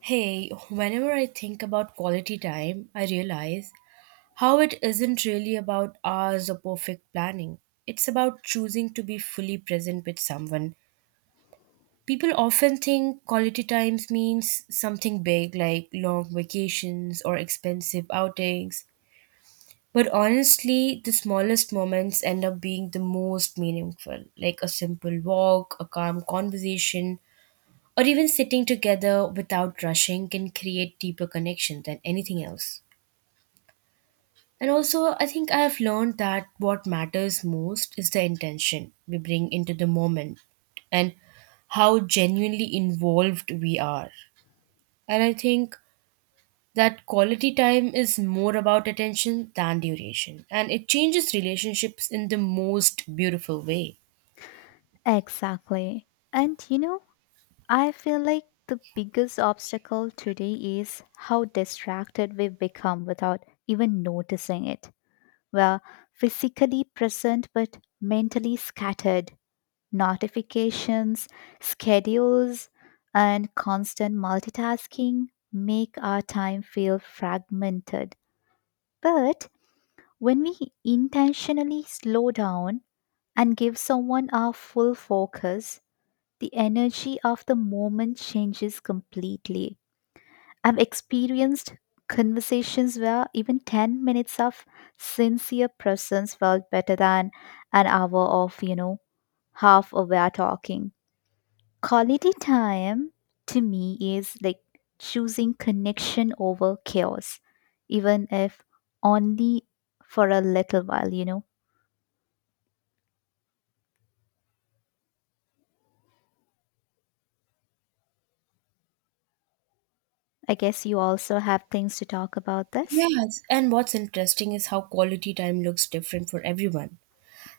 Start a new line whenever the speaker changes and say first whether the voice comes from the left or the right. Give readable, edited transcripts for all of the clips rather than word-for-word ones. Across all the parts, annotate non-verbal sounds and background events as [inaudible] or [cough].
right: Hey, whenever I think about quality time, I realize how it isn't really about hours or perfect planning. It's about choosing to be fully present with someone. People often think quality times means something big like long vacations or expensive outings. But honestly, the smallest moments end up being the most meaningful, like a simple walk, a calm conversation, or even sitting together without rushing can create deeper connection than anything else. And also, I think I have learned that what matters most is the intention we bring into the moment and how genuinely involved we are. And I think that quality time is more about attention than duration, and it changes relationships in the most beautiful way.
left: Exactly. And I feel like the biggest obstacle today is how distracted we become without even noticing it. We're physically present but mentally scattered. Notifications, schedules, and constant multitasking make our time feel fragmented. But when we intentionally slow down and give someone our full focus, the energy of the moment changes completely. I've experienced conversations where even 10 minutes of sincere presence felt better than an hour of, half aware talking. Quality time to me is like choosing connection over chaos, even if only for a little while. I guess you also have things to talk about this.
right: Yes, and what's interesting is how quality time looks different for everyone.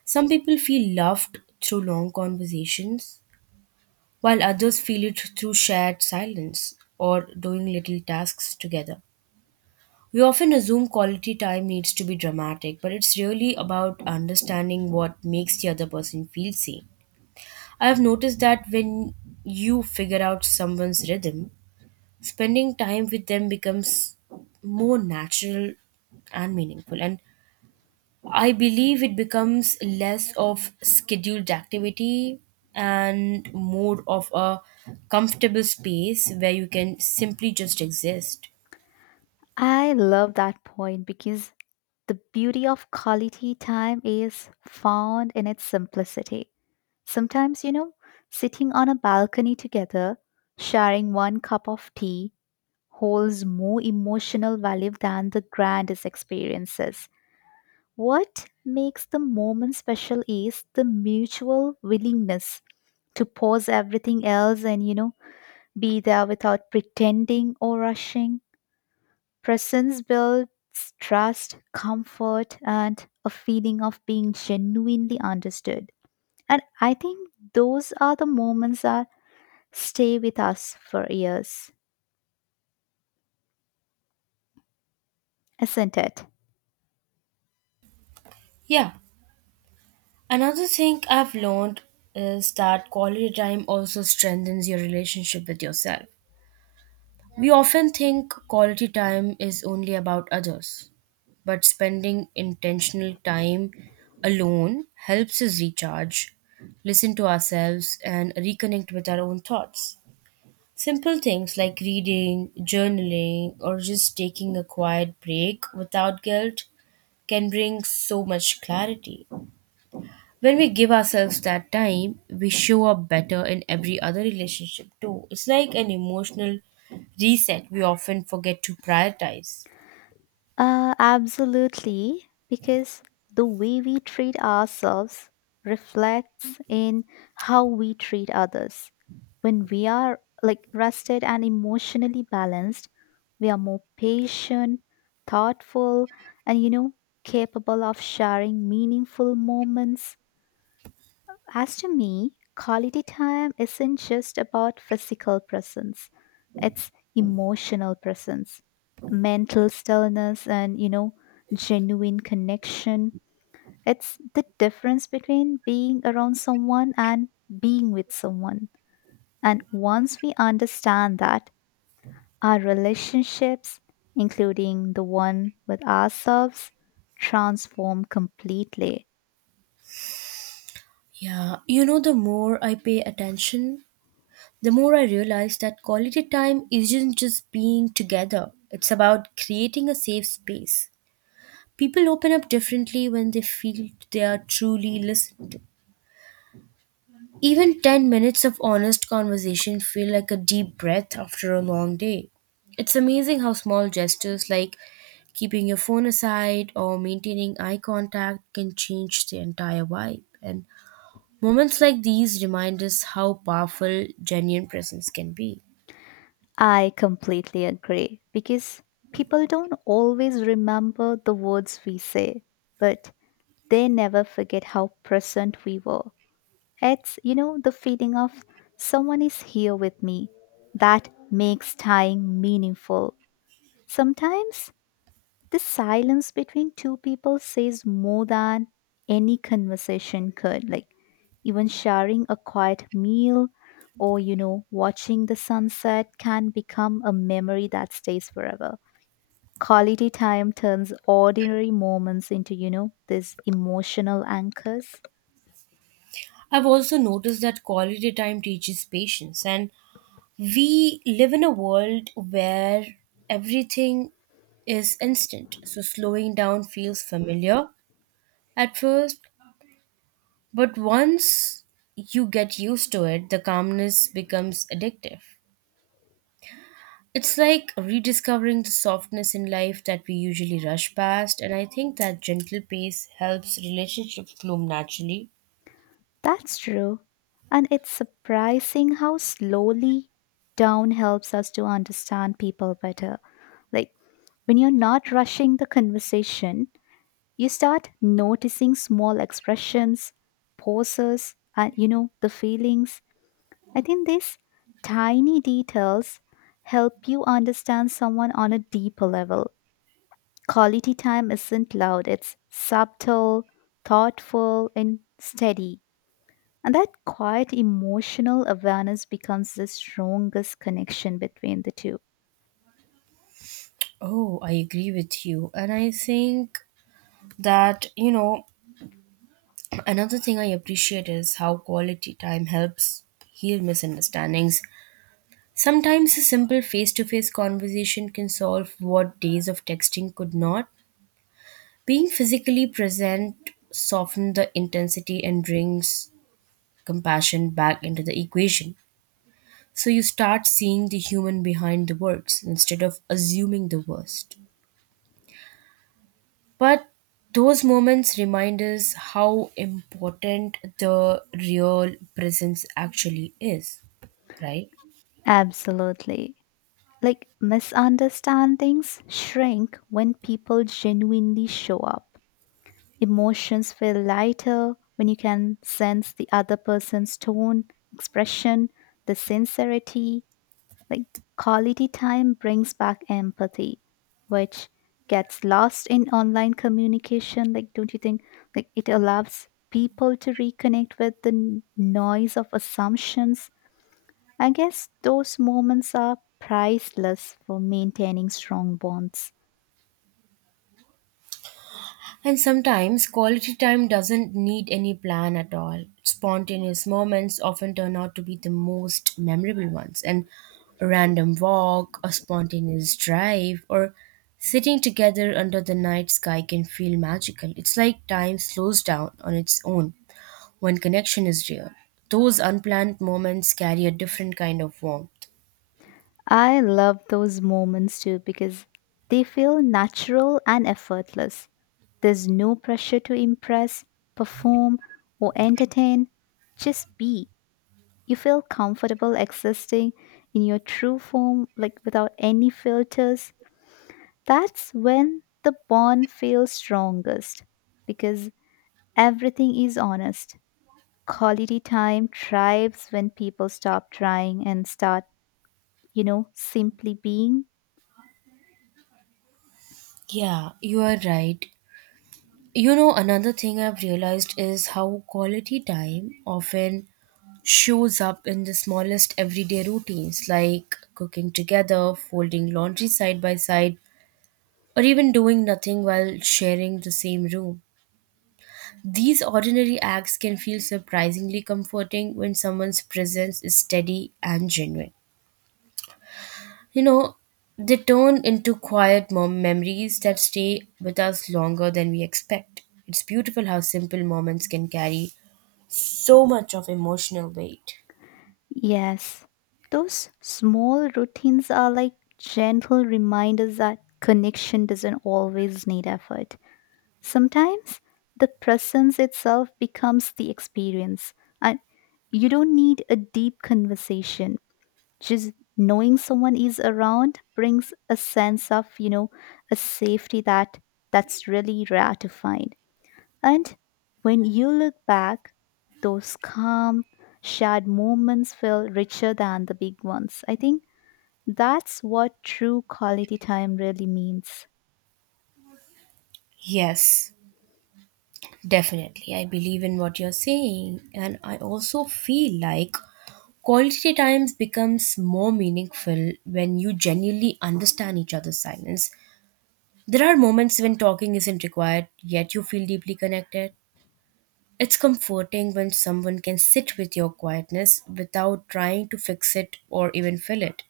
right: Some people feel loved through long conversations, while others feel it through shared silence or doing little tasks together. We often assume quality time needs to be dramatic, but it's really about understanding what makes the other person feel seen. I have noticed that when you figure out someone's rhythm, spending time with them becomes more natural and meaningful. And I believe it becomes less of scheduled activity and more of a comfortable space where you can simply just exist.
left: I love that point because the beauty of quality time is found in its simplicity. Sometimes, sitting on a balcony together, sharing one cup of tea, holds more emotional value than the grandest experiences. What makes the moment special is the mutual willingness to pause everything else and, be there without pretending or rushing. Presence builds trust, comfort, and a feeling of being genuinely understood. And I think those are the moments that stay with us for years, isn't it?
right: Yeah. Another thing I've learned is that quality time also strengthens your relationship with yourself. We often think quality time is only about others, but spending intentional time alone helps us recharge, listen to ourselves, and reconnect with our own thoughts. Simple things like reading, journaling, or just taking a quiet break without guilt can bring so much clarity. When we give ourselves that time, we show up better in every other relationship too. It's like an emotional reset we often forget to prioritize.
left: Absolutely, because the way we treat ourselves reflects in how we treat others. When we are like rested and emotionally balanced, we are more patient, thoughtful, and capable of sharing meaningful moments as to me, quality time isn't just about physical presence, it's emotional presence, mental stillness, and genuine connection. It's the difference between being around someone and being with someone. And once we understand that, our relationships, including the one with ourselves, transform completely.
right: Yeah, the more I pay attention, the more I realize that quality time isn't just being together, it's about creating a safe space. People open up differently when they feel they are truly listened to. Even 10 minutes of honest conversation feel like a deep breath after a long day. It's amazing how small gestures like keeping your phone aside or maintaining eye contact can change the entire vibe. And moments like these remind us how powerful genuine presence can be.
left: I completely agree because people don't always remember the words we say, but they never forget how present we were. It's the feeling of someone is here with me that makes time meaningful. Sometimes the silence between two people says more than any conversation could. Like, even sharing a quiet meal or, watching the sunset can become a memory that stays forever. Quality time turns ordinary moments into, these emotional anchors.
right: I've also noticed that quality time teaches patience, and we live in a world where everything is instant. So slowing down feels familiar at first, but once you get used to it, the calmness becomes addictive. It's like rediscovering the softness in life that we usually rush past, and I think that gentle pace helps relationships bloom naturally.
left: That's true. And it's surprising how slowly down helps us to understand people better. Like, when you're not rushing the conversation, you start noticing small expressions, poses, and the feelings. I think these tiny details help you understand someone on a deeper level. Quality time isn't loud, it's subtle, thoughtful, and steady. And that quiet emotional awareness becomes the strongest connection between the two.
right: Oh, I agree with you. And I think that, another thing I appreciate is how quality time helps heal misunderstandings. Sometimes a simple face to face conversation can solve what days of texting could not. Being physically present softens the intensity and brings compassion back into the equation. So you start seeing the human behind the words instead of assuming the worst. But those moments remind us how important the real presence actually is, right?
left: Absolutely. Like misunderstandings shrink when people genuinely show up. Emotions feel lighter when you can sense the other person's tone, expression, the sincerity. Like quality time brings back empathy, which gets lost in online communication. Like, don't you think? Like, it allows people to reconnect with the noise of assumptions. I guess those moments are priceless for maintaining strong bonds.
right: And sometimes quality time doesn't need any plan at all. Spontaneous moments often turn out to be the most memorable ones. And a random walk, a spontaneous drive, or sitting together under the night sky can feel magical. It's like time slows down on its own when connection is real. Those unplanned moments carry a different kind of warmth.
left: I love those moments too because they feel natural and effortless. There's no pressure to impress, perform, or entertain. Just be. You feel comfortable existing in your true form, like without any filters. That's when the bond feels strongest because everything is honest. Quality time thrives when people stop trying and start, simply being.
right: Yeah, you are right. Another thing I've realized is how quality time often shows up in the smallest everyday routines like cooking together, folding laundry side by side, or even doing nothing while sharing the same room. These ordinary acts can feel surprisingly comforting when someone's presence is steady and genuine. You know, they turn into quiet memories that stay with us longer than we expect. It's beautiful how simple moments can carry so much of emotional weight.
left: Yes, those small routines are like gentle reminders that connection doesn't always need effort. Sometimes the presence itself becomes the experience, and you don't need a deep conversation. Just knowing someone is around brings a sense of, a safety that's really rare to find. And when you look back, those calm, shared moments feel richer than the big ones. I think that's what true quality time really means.
right: Yes, definitely. I believe in what you're saying. And I also feel like quality times becomes more meaningful when you genuinely understand each other's silence. There are moments when talking isn't required, yet you feel deeply connected. It's comforting when someone can sit with your quietness without trying to fix it or even fill it.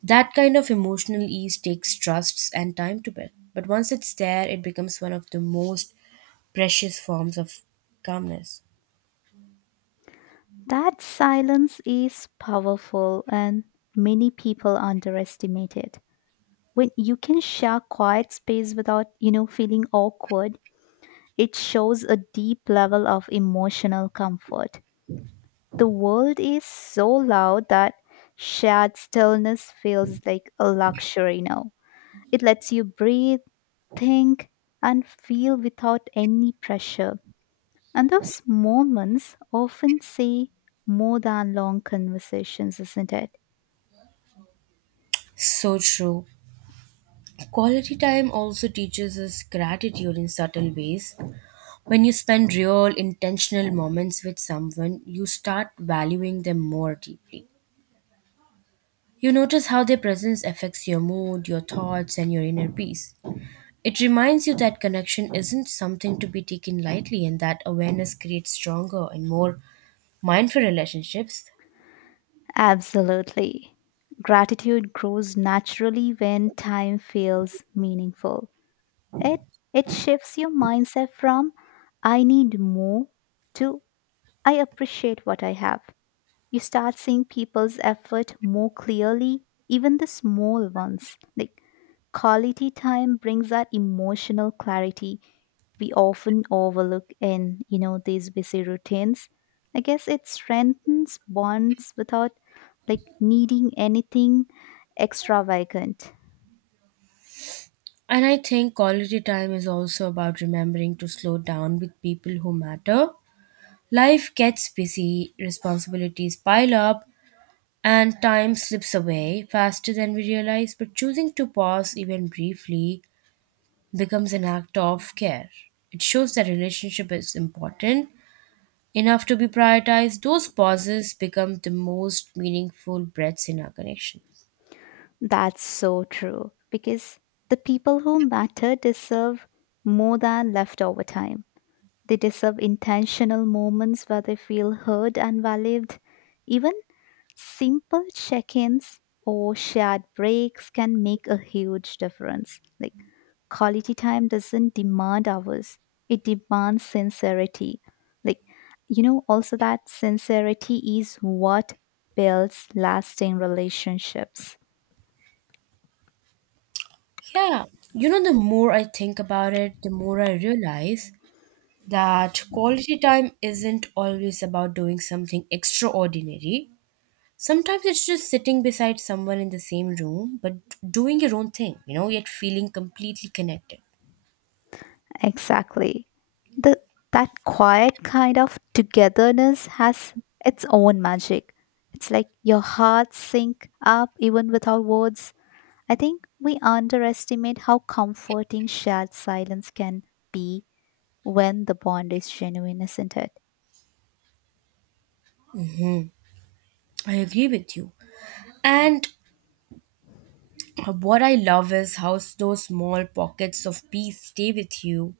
right: That kind of emotional ease takes trusts and time to build, but once it's there, it becomes one of the most precious forms of calmness.
left: That silence is powerful and many people underestimate it. When you can share quiet space without, feeling awkward, it shows a deep level of emotional comfort. The world is so loud that shared stillness feels like a luxury now. It lets you breathe, think, and feel without any pressure. And those moments often say more than long conversations, isn't it?
right: So true. Quality time also teaches us gratitude in subtle ways. When you spend real, intentional moments with someone, you start valuing them more deeply. You notice how their presence affects your mood, your thoughts, and your inner peace. It reminds you that connection isn't something to be taken lightly and that awareness creates stronger and more mindful relationships.
left: Absolutely. Gratitude grows naturally when time feels meaningful. It it shifts your mindset from I need more to I appreciate what I have. You start seeing people's effort more clearly, even the small ones. Like quality time brings that emotional clarity we often overlook in, these busy routines. I guess it strengthens bonds without like needing anything extravagant.
right: And I think quality time is also about remembering to slow down with people who matter. Life gets busy, responsibilities pile up, and time slips away faster than we realize. But choosing to pause even briefly becomes an act of care. It shows that relationship is important enough to be prioritized, those pauses become the most meaningful breaths in our connection.
left: That's so true because the people who matter deserve more than leftover time. They deserve intentional moments where they feel heard and valued. Even simple check ins or shared breaks can make a huge difference. Like, quality time doesn't demand hours, it demands sincerity. Like, also that sincerity is what builds lasting relationships.
right: Yeah, the more I think about it, the more I realize that quality time isn't always about doing something extraordinary. Sometimes it's just sitting beside someone in the same room, but doing your own thing, yet feeling completely connected.
left: Exactly. The that quiet kind of togetherness has its own magic. It's like your heart sync up even without words. I think we underestimate how comforting shared silence can be when the bond is genuine, isn't it?
right: Mm, I agree with you. And what I love is how those small pockets of peace stay with you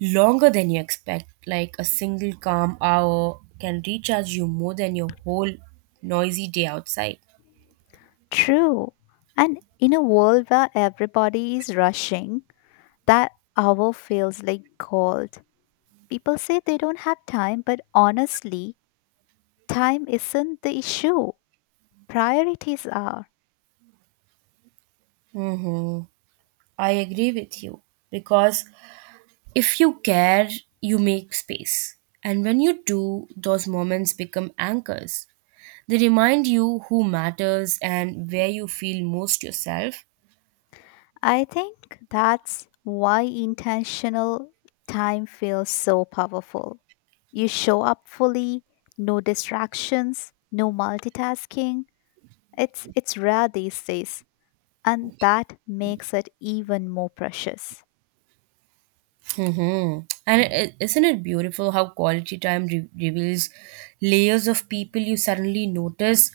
right: longer than you expect. Like a single calm hour can recharge you more than your whole noisy day outside.
left: True. And in a world where everybody is rushing, that hour feels like gold. People say they don't have time, but honestly, time isn't the issue. Priorities are.
right: Mm-hmm. I agree with you because if you care, you make space. And when you do, those moments become anchors. They remind you who matters and where you feel most yourself.
left: I think that's why intentional time feels so powerful. You show up fully, no distractions, no multitasking. It's rare these days, and that makes it even more precious.
right: Mm-hmm. And isn't it beautiful how quality time reveals layers of people you suddenly notice,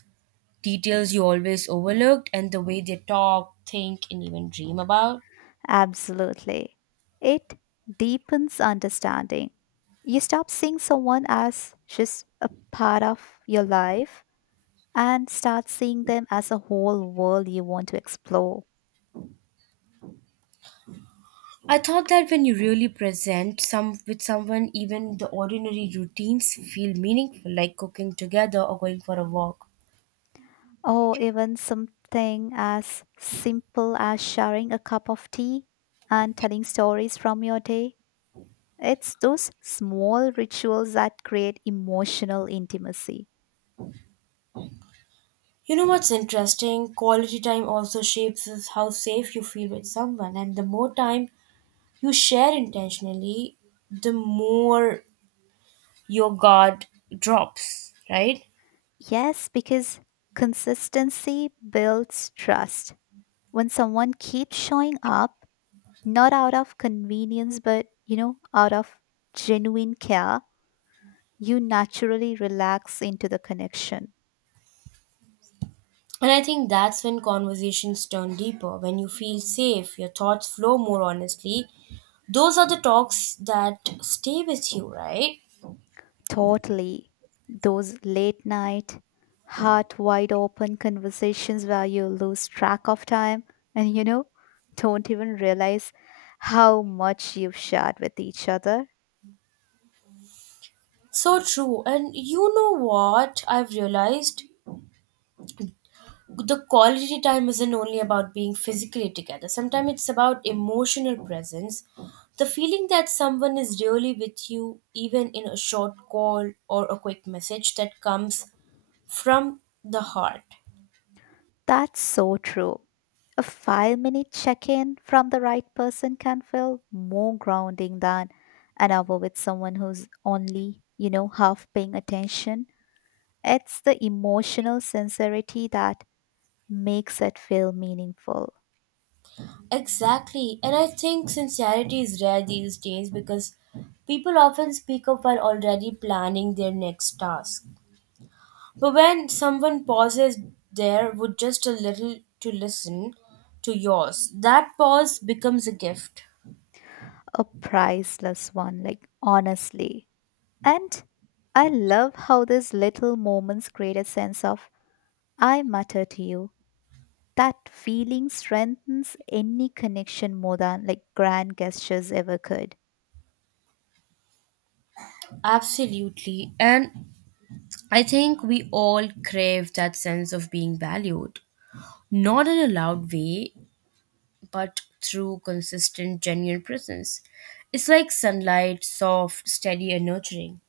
right: details you always overlooked, and the way they talk, think, and even dream about?
left: Absolutely. It deepens understanding. You stop seeing someone as just a part of your life and start seeing them as a whole world you want to explore.
right: I thought that when you really present some with someone, even the ordinary routines feel meaningful, like cooking together or going for a walk.
left: Or even something as simple as sharing a cup of tea and telling stories from your day. It's those small rituals that create emotional intimacy.
right: You know what's interesting? Quality time also shapes us how safe you feel with someone, and the more time you share intentionally, the more your guard drops, right?
left: Yes, because consistency builds trust. When someone keeps showing up, not out of convenience, but out of genuine care, you naturally relax into the connection.
right: And I think that's when conversations turn deeper, when you feel safe, your thoughts flow more honestly. Those are the talks that stay with you, right?
left: Totally. Those late night, heart wide open conversations where you lose track of time and don't even realize how much you've shared with each other.
right: So true. And you know what I've realized? The quality time isn't only about being physically together, sometimes it's about emotional presence. The feeling that someone is really with you, even in a short call or a quick message that comes from the heart.
left: That's so true. A 5-minute check in from the right person can feel more grounding than an hour with someone who's only, half paying attention. It's the emotional sincerity that makes it feel meaningful,
right: Exactly. And I think sincerity is rare these days because people often speak up while already planning their next task. But when someone pauses there with just a little to listen to yours, that pause becomes a gift.
left: a priceless one, like honestly. And I love how these little moments create a sense of I matter to you. That feeling strengthens any connection more than like grand gestures ever could.
right: Absolutely. And I think we all crave that sense of being valued, not in a loud way, but through consistent, genuine presence. It's like sunlight, soft, steady, and nurturing.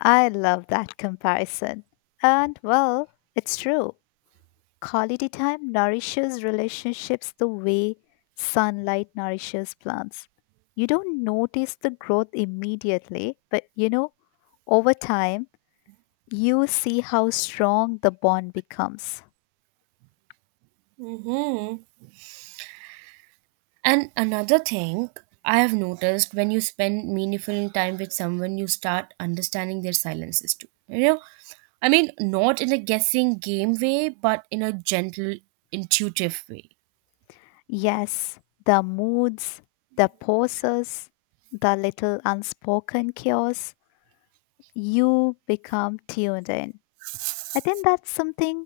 left: I love that comparison. And well, it's true. Quality time nourishes relationships the way sunlight nourishes plants. You don't notice the growth immediately, but over time, you see how strong the bond becomes.
right: And another thing I have noticed when you spend meaningful time with someone, you start understanding their silences too. I mean, not in a guessing game way, but in a gentle, intuitive way.
left: Yes, the moods, the pauses, the little unspoken chaos, you become tuned in. I think that's something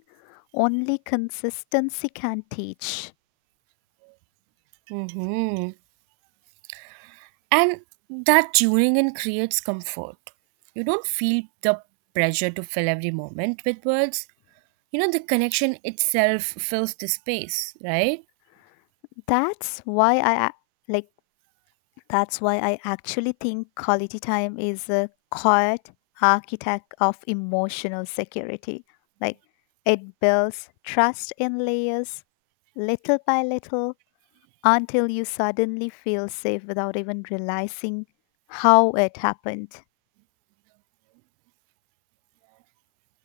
left: only consistency can teach.
right: Hmm. And that tuning in creates comfort. You don't feel the pressure to fill every moment with words. The connection itself fills the space, right?
left: That's why I a- like That's why I actually think quality time is a quiet architect of emotional security. Like it builds trust in layers, little by little, until you suddenly feel safe without even realizing how it happened.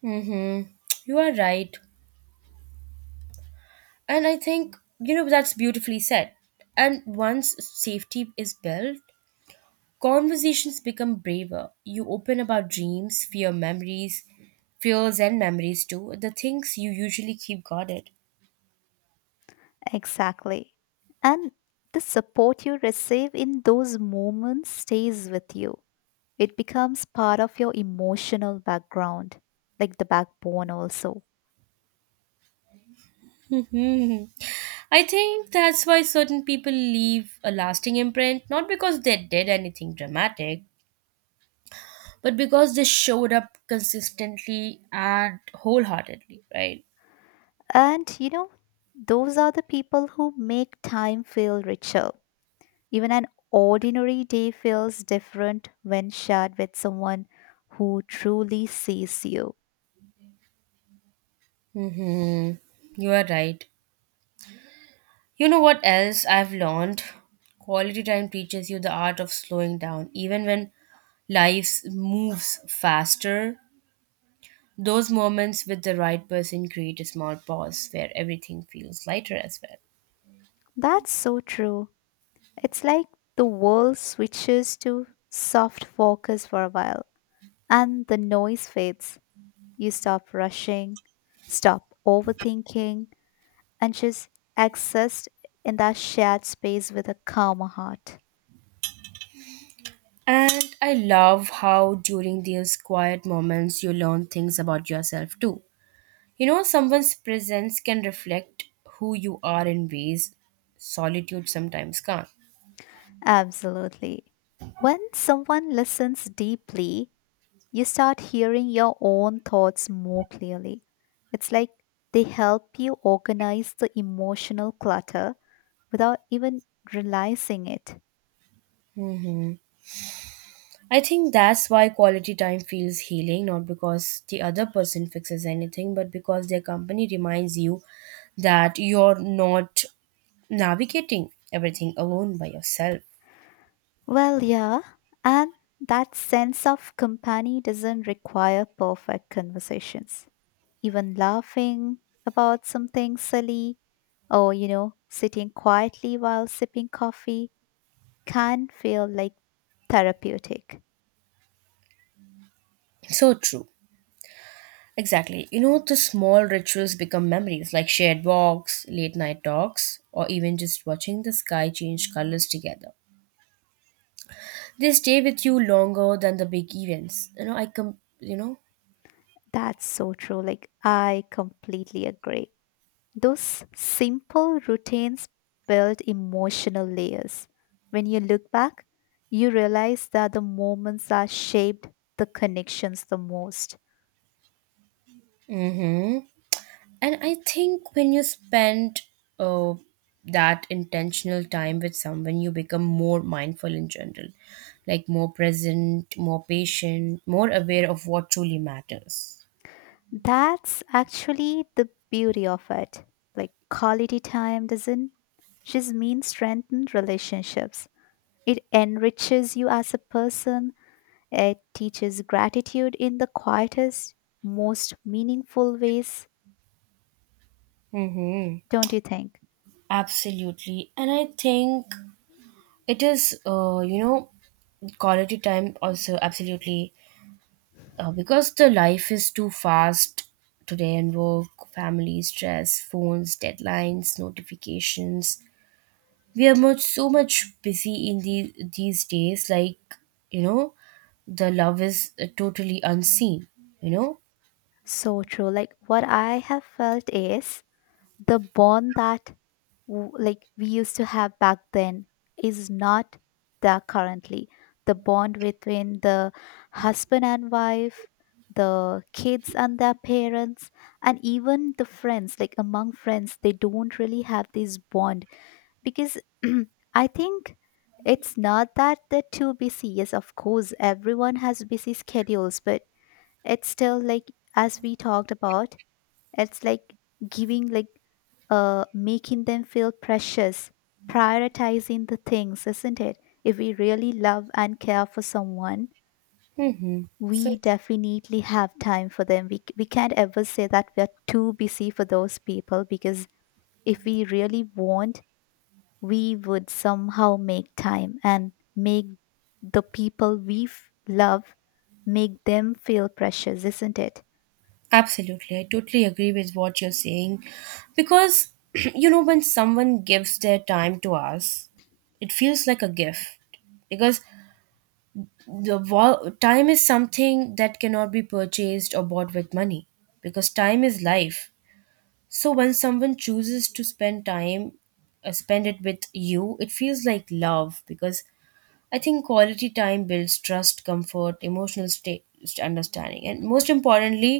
right: Mm-hmm. You are right. And I think, that's beautifully said. And once safety is built, conversations become braver. You open about dreams, fears and memories too, the things you usually keep guarded. [laughs]
left: Exactly. And the support you receive in those moments stays with you. It becomes part of your emotional background, like the backbone, also.
right: Hmm. I think that's why certain people leave a lasting imprint, not because they did anything dramatic, but because they showed up consistently and wholeheartedly, right?
left: And those are the people who make time feel richer. Even an ordinary day feels different when shared with someone who truly sees you.
right: Mm-hmm. You are right. You know what else I've learned? Quality time teaches you the art of slowing down. Even when life moves faster, those moments with the right person create a small pause where everything feels lighter as well.
left: That's so true. It's like the world switches to soft focus for a while and the noise fades. You stop rushing, stop overthinking, and just exist in that shared space with a calmer heart.
right: And I love how during these quiet moments you learn things about yourself too. Someone's presence can reflect who you are in ways solitude sometimes can't.
left: Absolutely. When someone listens deeply, you start hearing your own thoughts more clearly. It's like they help you organize the emotional clutter without even realizing it.
right: Mm-hmm. I think that's why quality time feels healing, not because the other person fixes anything, but because their company reminds you that you're not navigating everything alone by yourself.
left: Well, yeah, and that sense of company doesn't require perfect conversations. Even laughing about something silly, or, sitting quietly while sipping coffee can feel like therapeutic.
right: So true. Exactly. The small rituals become memories like shared walks, late night talks, or even just watching the sky change colors together. They stay with you longer than the big events. You know.
left: That's so true. Like, I completely agree. Those simple routines build emotional layers. When you look back, you realize that the moments that shaped the connections the most.
right: Mhm. And I think when you spend uh, that intentional time with someone, you become more mindful in general, like more present, more patient, more aware of what truly matters.
left: That's actually the beauty of it. Like, quality time doesn't just mean strengthened relationships, it enriches you as a person. It teaches gratitude in the quietest, most meaningful ways,
right: Mm-hmm.
left: don't you think?
right: Absolutely. And I think it is, quality time also, absolutely. Because the life is too fast today and work, family, stress, phones, deadlines, notifications, we are much so much busy in these days, like, you know the love is, totally unseen, you know
left: So true. Like what I have felt is the bond that like we used to have back then is not there currently. The bond between the husband and wife, the kids and their parents, and even the friends, like among friends, they don't really have this bond because [clears throat] I think it's not that they're too busy. Yes, of course, everyone has busy schedules, but it's still like, as we talked about, it's like giving, like, making them feel precious, prioritizing the things, isn't it? If we really love and care for someone,
right: hmm so
left: we definitely have time for them. We can't ever say that we are too busy for those people because if we really want, we would somehow make time and make the people we love, make them feel precious, isn't it?
right: absolutely I totally agree with what you're saying because [clears throat] when someone gives their time to us, it feels like a gift because the time is something that cannot be purchased or bought with money because time is life. So when someone chooses to spend time, spend it with you, it feels like love because I think quality time builds trust, comfort, emotional state, understanding, and most importantly,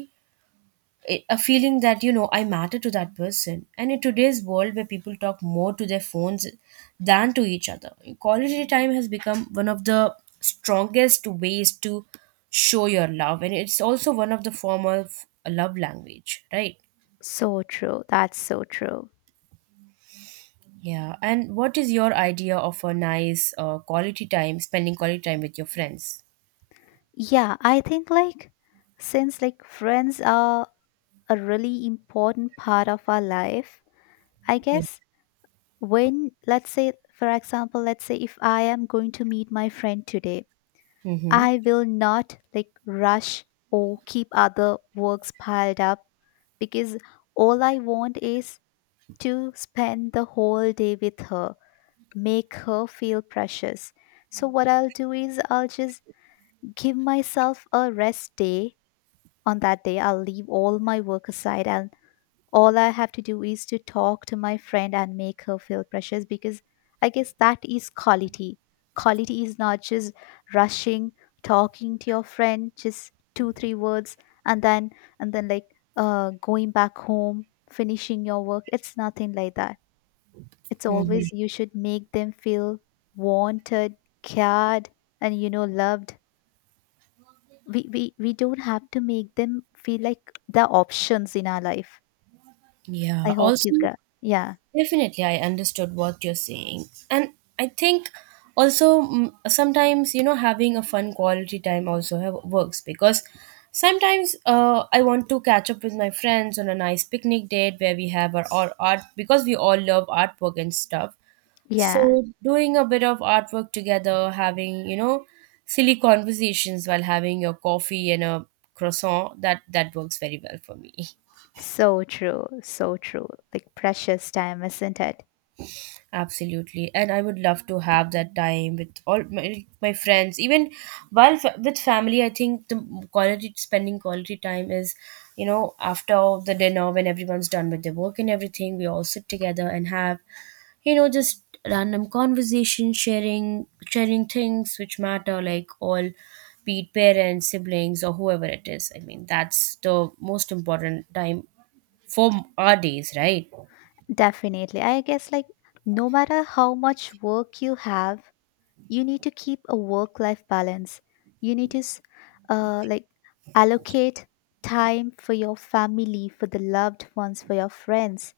right: a feeling that I matter to that person. And in today's world where people talk more to their phones than to each other, quality time has become one of the strongest ways to show your love, and it's also one of the form of love language, right?
left: So true, that's so true.
right: Yeah. And what is your idea of a nice quality time, spending quality time with your friends?
left: Yeah, I think like since like friends are a really important part of our life, I
right: Yeah.
left: guess when let's say for example, let's say if I am going to meet my friend today,
right: Mm-hmm.
left: I will not like rush or keep other works piled up because all I want is to spend the whole day with her, make her feel precious. So, what I'll do is I'll just give myself a rest day. On that day, I'll leave all my work aside, and all I have to do is to talk to my friend and make her feel precious, because I guess that is quality. Quality is not just rushing, talking to your friend, just two, three words, and then and then like going back home, finishing your work. It's nothing like that. It's always
right: Mm-hmm.
left: you should make them feel wanted, cared, and loved. We don't have to make them feel like the options in our life. I
right: Yeah.
left: hope you
right: Also,
left: got, yeah.
right: definitely, I understood what you're saying. And I think also sometimes, having a fun quality time also works because sometimes I want to catch up with my friends on a nice picnic date where we have our art because we all love artwork and stuff.
left: Yeah.
right: So doing a bit of artwork together, having, silly conversations while having your coffee and a croissant, that works very well for me. [laughs]
left: So true, so true. Like precious time, isn't it?
right: Absolutely. And I would love to have that time with all my friends. Even while with family, I think the quality spending quality time is, after the dinner when everyone's done with their work and everything, we all sit together and have just random conversation, sharing things which matter, like, all be it parents, siblings, or whoever it is. I mean, that's the most important time for our days, right?
left: Definitely. I guess like no matter how much work you have, you need to keep a work-life balance. You need to like allocate time for your family, for the loved ones, for your friends,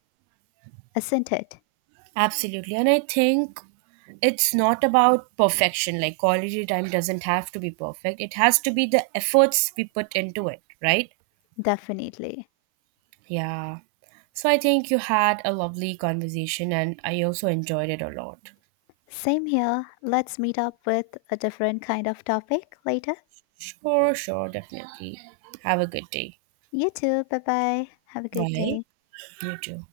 left: isn't it?
right: Absolutely. And I think it's not about perfection. Like, quality time doesn't have to be perfect, it has to be the efforts we put into it, right?
left: Definitely.
right: Yeah. So I think you had a lovely conversation, and I also enjoyed it a lot.
left: Same here. Let's meet up with a different kind of topic later.
right: Sure, sure, definitely. Have a good day.
left: You too. Bye-bye. Have a good
right: Bye.
left: day.
right: You too.